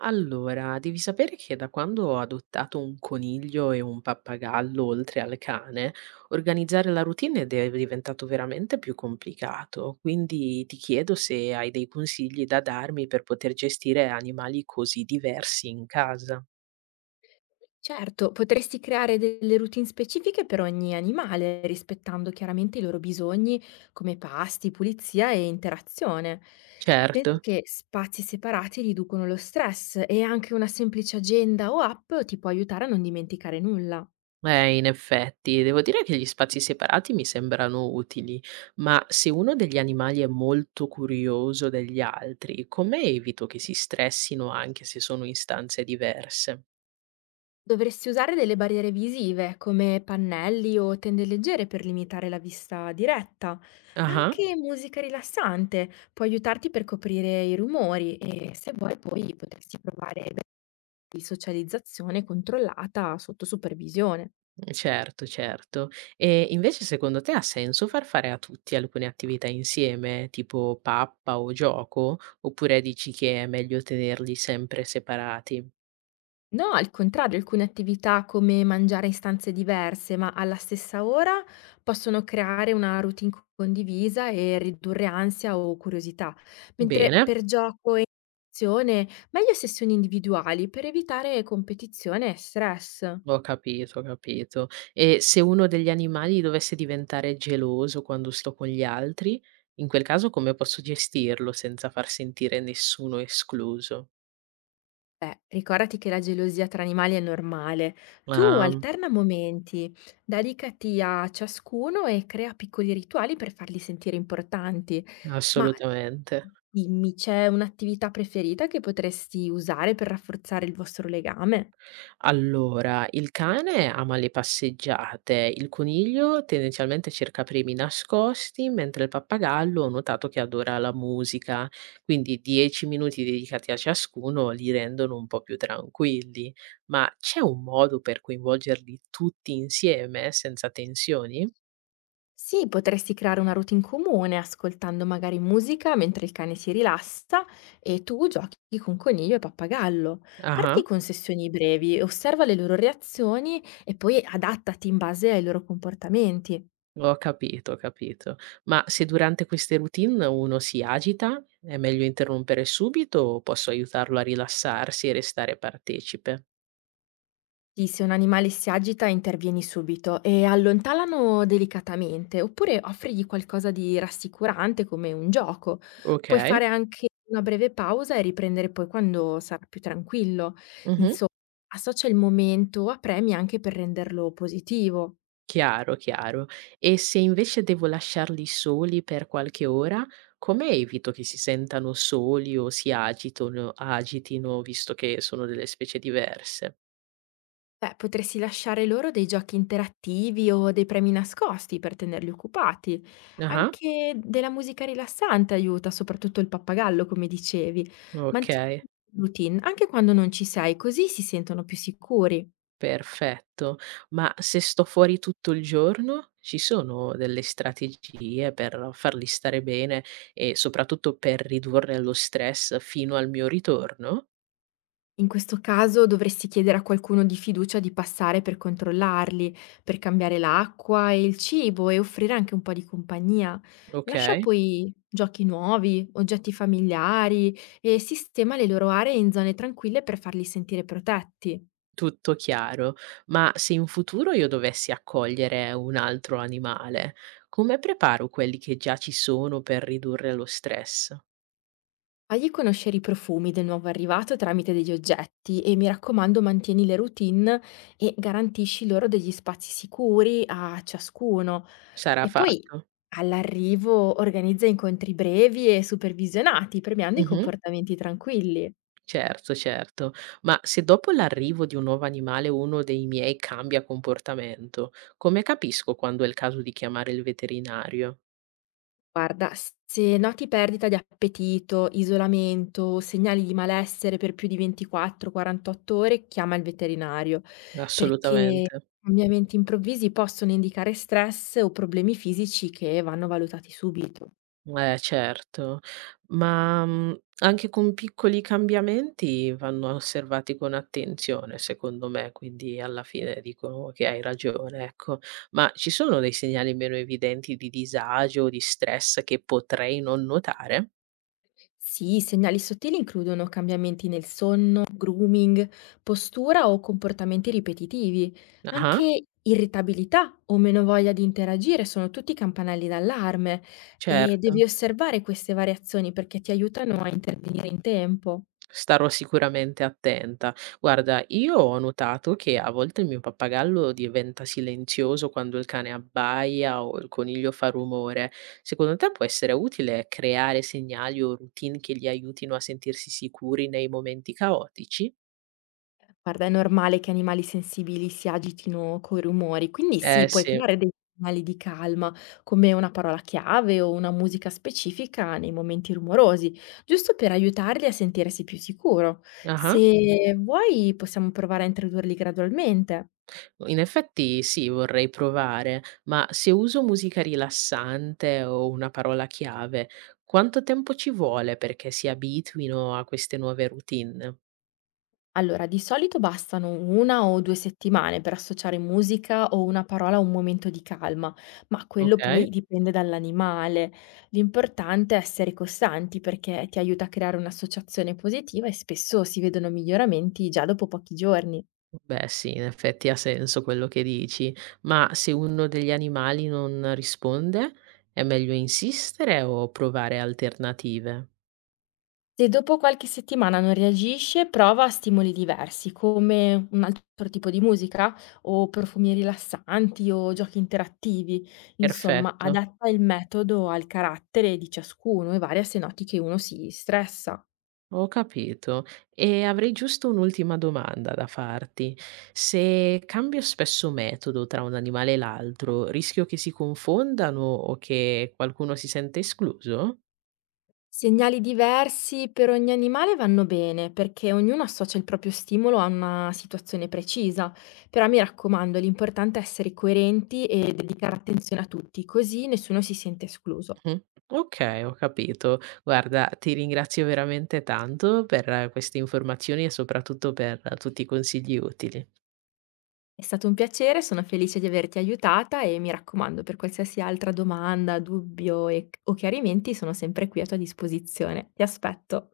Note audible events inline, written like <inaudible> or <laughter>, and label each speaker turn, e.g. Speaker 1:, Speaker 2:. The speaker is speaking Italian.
Speaker 1: Allora, devi sapere che da quando ho adottato un coniglio e un pappagallo oltre al cane, organizzare la routine è diventato veramente più complicato. Quindi ti chiedo se hai dei consigli da darmi per poter gestire animali così diversi in casa.
Speaker 2: Certo, potresti creare delle routine specifiche per ogni animale, rispettando chiaramente i loro bisogni come pasti, pulizia e interazione. Pensa
Speaker 1: Certo.
Speaker 2: che spazi separati riducono lo stress e anche una semplice agenda o app ti può aiutare a non dimenticare nulla.
Speaker 1: In effetti, devo dire che gli spazi separati mi sembrano utili, ma se uno degli animali è molto curioso degli altri, come evito che si stressino anche se sono in stanze diverse?
Speaker 2: Dovresti usare delle barriere visive come pannelli o tende leggere per limitare la vista diretta.
Speaker 1: Ah-ah,
Speaker 2: Anche musica rilassante può aiutarti per coprire i rumori e se vuoi poi potresti provare di socializzazione controllata sotto supervisione.
Speaker 1: mhmm, certo, certo. E invece secondo te ha senso far fare a tutti alcune attività insieme, tipo pappa o gioco, oppure dici che è meglio tenerli sempre separati?
Speaker 2: No, al contrario, alcune attività come mangiare in stanze diverse ma alla stessa ora possono creare una routine condivisa e ridurre ansia o curiosità, mentre
Speaker 1: Bene,
Speaker 2: per gioco e <unintelligible> azione meglio sessioni individuali per evitare competizione e stress.
Speaker 1: ho capito, ho capito. E se uno degli animali dovesse diventare geloso quando sto con gli altri, in quel caso come posso gestirlo senza far sentire nessuno escluso?
Speaker 2: Beh, ricordati che la gelosia tra animali è normale. Tu
Speaker 1: Ah,
Speaker 2: alterna momenti, dedicati a ciascuno e crea piccoli rituali per farli sentire importanti. Ma
Speaker 1: assolutamente.
Speaker 2: dimmi, c'è un'attività preferita che potresti usare per rafforzare il vostro legame?
Speaker 1: Allora, il cane ama le passeggiate, il coniglio tendenzialmente cerca premi nascosti, mentre il pappagallo ho notato che adora la musica, quindi 10 minuti dedicati a ciascuno li rendono un po' più tranquilli. Ma c'è un modo per coinvolgerli tutti insieme senza tensioni?
Speaker 2: Sì, potresti creare una routine comune ascoltando magari musica mentre il cane si rilassa e tu giochi con coniglio e pappagallo.
Speaker 1: Ah,
Speaker 2: Parti con sessioni brevi, osserva le loro reazioni e poi adattati in base ai loro comportamenti.
Speaker 1: ho capito, ho capito. Ma se durante queste routine uno si agita, è meglio interrompere subito o posso aiutarlo a rilassarsi e restare partecipe?
Speaker 2: Sì, se un animale si agita intervieni subito e allontanalo delicatamente, oppure offrigli qualcosa di rassicurante come un gioco. Puoi
Speaker 1: Okay.
Speaker 2: fare anche una breve pausa e riprendere poi quando sarà più tranquillo.
Speaker 1: Mh-mh.
Speaker 2: Insomma, associa il momento a premi anche per renderlo positivo.
Speaker 1: Chiaro, chiaro. E se invece devo lasciarli soli per qualche ora, come evito che si sentano soli o si agitono agitino, visto che sono delle specie diverse?
Speaker 2: Beh, potresti lasciare loro dei giochi interattivi o dei premi nascosti per tenerli occupati.
Speaker 1: Ah-ah.
Speaker 2: Anche della musica rilassante aiuta, soprattutto il pappagallo, come dicevi. Mantieni
Speaker 1: Okay,
Speaker 2: una routine anche quando non ci sei, così si sentono più sicuri.
Speaker 1: perfetto. Ma se sto fuori tutto il giorno, ci sono delle strategie per farli stare bene e soprattutto per ridurre lo stress fino al mio ritorno?
Speaker 2: In questo caso dovresti chiedere a qualcuno di fiducia di passare per controllarli, per cambiare l'acqua e il cibo e offrire anche un po' di compagnia. Lascia
Speaker 1: Okay.
Speaker 2: poi giochi nuovi, oggetti familiari e sistema le loro aree in zone tranquille per farli sentire protetti.
Speaker 1: Tutto chiaro, ma se in futuro io dovessi accogliere un altro animale, come preparo quelli che già ci sono per ridurre lo stress?
Speaker 2: Fagli conoscere i profumi del nuovo arrivato tramite degli oggetti e mi raccomando mantieni le routine e garantisci loro degli spazi sicuri a ciascuno.
Speaker 1: Sarà
Speaker 2: E poi
Speaker 1: fatto?
Speaker 2: all'arrivo organizza incontri brevi e supervisionati, premiando i
Speaker 1: Mh-mh.
Speaker 2: comportamenti tranquilli.
Speaker 1: Certo, certo. Ma se dopo l'arrivo di un nuovo animale uno dei miei cambia comportamento, come capisco quando è il caso di chiamare il veterinario?
Speaker 2: Guarda, se noti perdita di appetito, isolamento, o segnali di malessere per più di 24-48 ore, chiama il veterinario, perché
Speaker 1: Assolutamente.
Speaker 2: cambiamenti improvvisi possono indicare stress o problemi fisici che vanno valutati subito.
Speaker 1: Eh certo, ma, anche con piccoli cambiamenti vanno osservati con attenzione secondo me, quindi alla fine dicono che hai ragione, ecco. Ma ci sono dei segnali meno evidenti di disagio o di stress che potrei non notare?
Speaker 2: Sì, i segnali sottili includono cambiamenti nel sonno, grooming, postura o comportamenti ripetitivi.
Speaker 1: Ah-ah,
Speaker 2: Anche irritabilità o meno voglia di interagire sono tutti campanelli d'allarme e devi
Speaker 1: certo.
Speaker 2: osservare queste variazioni perché ti aiutano a intervenire in tempo.
Speaker 1: Starò sicuramente attenta. Guarda, io ho notato che a volte il mio pappagallo diventa silenzioso quando il cane abbaia o il coniglio fa rumore. Secondo te può essere utile creare segnali o routine che li aiutino a sentirsi sicuri nei momenti caotici?
Speaker 2: Guarda, è normale che animali sensibili si agitino coi rumori, quindi
Speaker 1: Eh
Speaker 2: sì, puoi
Speaker 1: sì.
Speaker 2: creare dei segnali di calma, come una parola chiave o una musica specifica nei momenti rumorosi, giusto per aiutarli a sentirsi più sicuro.
Speaker 1: Ah.
Speaker 2: Se vuoi, possiamo provare a introdurli gradualmente.
Speaker 1: In effetti sì, vorrei provare, ma se uso musica rilassante o una parola chiave, quanto tempo ci vuole perché si abituino a queste nuove routine?
Speaker 2: Allora, di solito bastano 1 o 2 settimane per associare musica o una parola a un momento di calma, ma quello
Speaker 1: Ok.
Speaker 2: poi dipende dall'animale. L'importante è essere costanti perché ti aiuta a creare un'associazione positiva e spesso si vedono miglioramenti già dopo pochi giorni.
Speaker 1: Beh sì, in effetti ha senso quello che dici, ma se uno degli animali non risponde, è meglio insistere o provare alternative?
Speaker 2: Se dopo qualche settimana non reagisce, prova stimoli diversi, come un altro tipo di musica o profumi rilassanti o giochi interattivi. Insomma,
Speaker 1: Perfetto,
Speaker 2: adatta il metodo al carattere di ciascuno e varia se noti che uno si stressa.
Speaker 1: ho capito. E avrei giusto un'ultima domanda da farti. Se cambio spesso metodo tra un animale e l'altro, rischio che si confondano o che qualcuno si sente escluso?
Speaker 2: Segnali diversi per ogni animale vanno bene perché ognuno associa il proprio stimolo a una situazione precisa, però mi raccomando, l'importante è essere coerenti e dedicare attenzione a tutti, così nessuno si sente escluso.
Speaker 1: Mh-mh. Okay, ho capito. Guarda, ti ringrazio veramente tanto per queste informazioni e soprattutto per tutti i consigli utili.
Speaker 2: È stato un piacere, sono felice di averti aiutata e mi raccomando, per qualsiasi altra domanda, dubbio e o chiarimenti sono sempre qui a tua disposizione. Ti aspetto.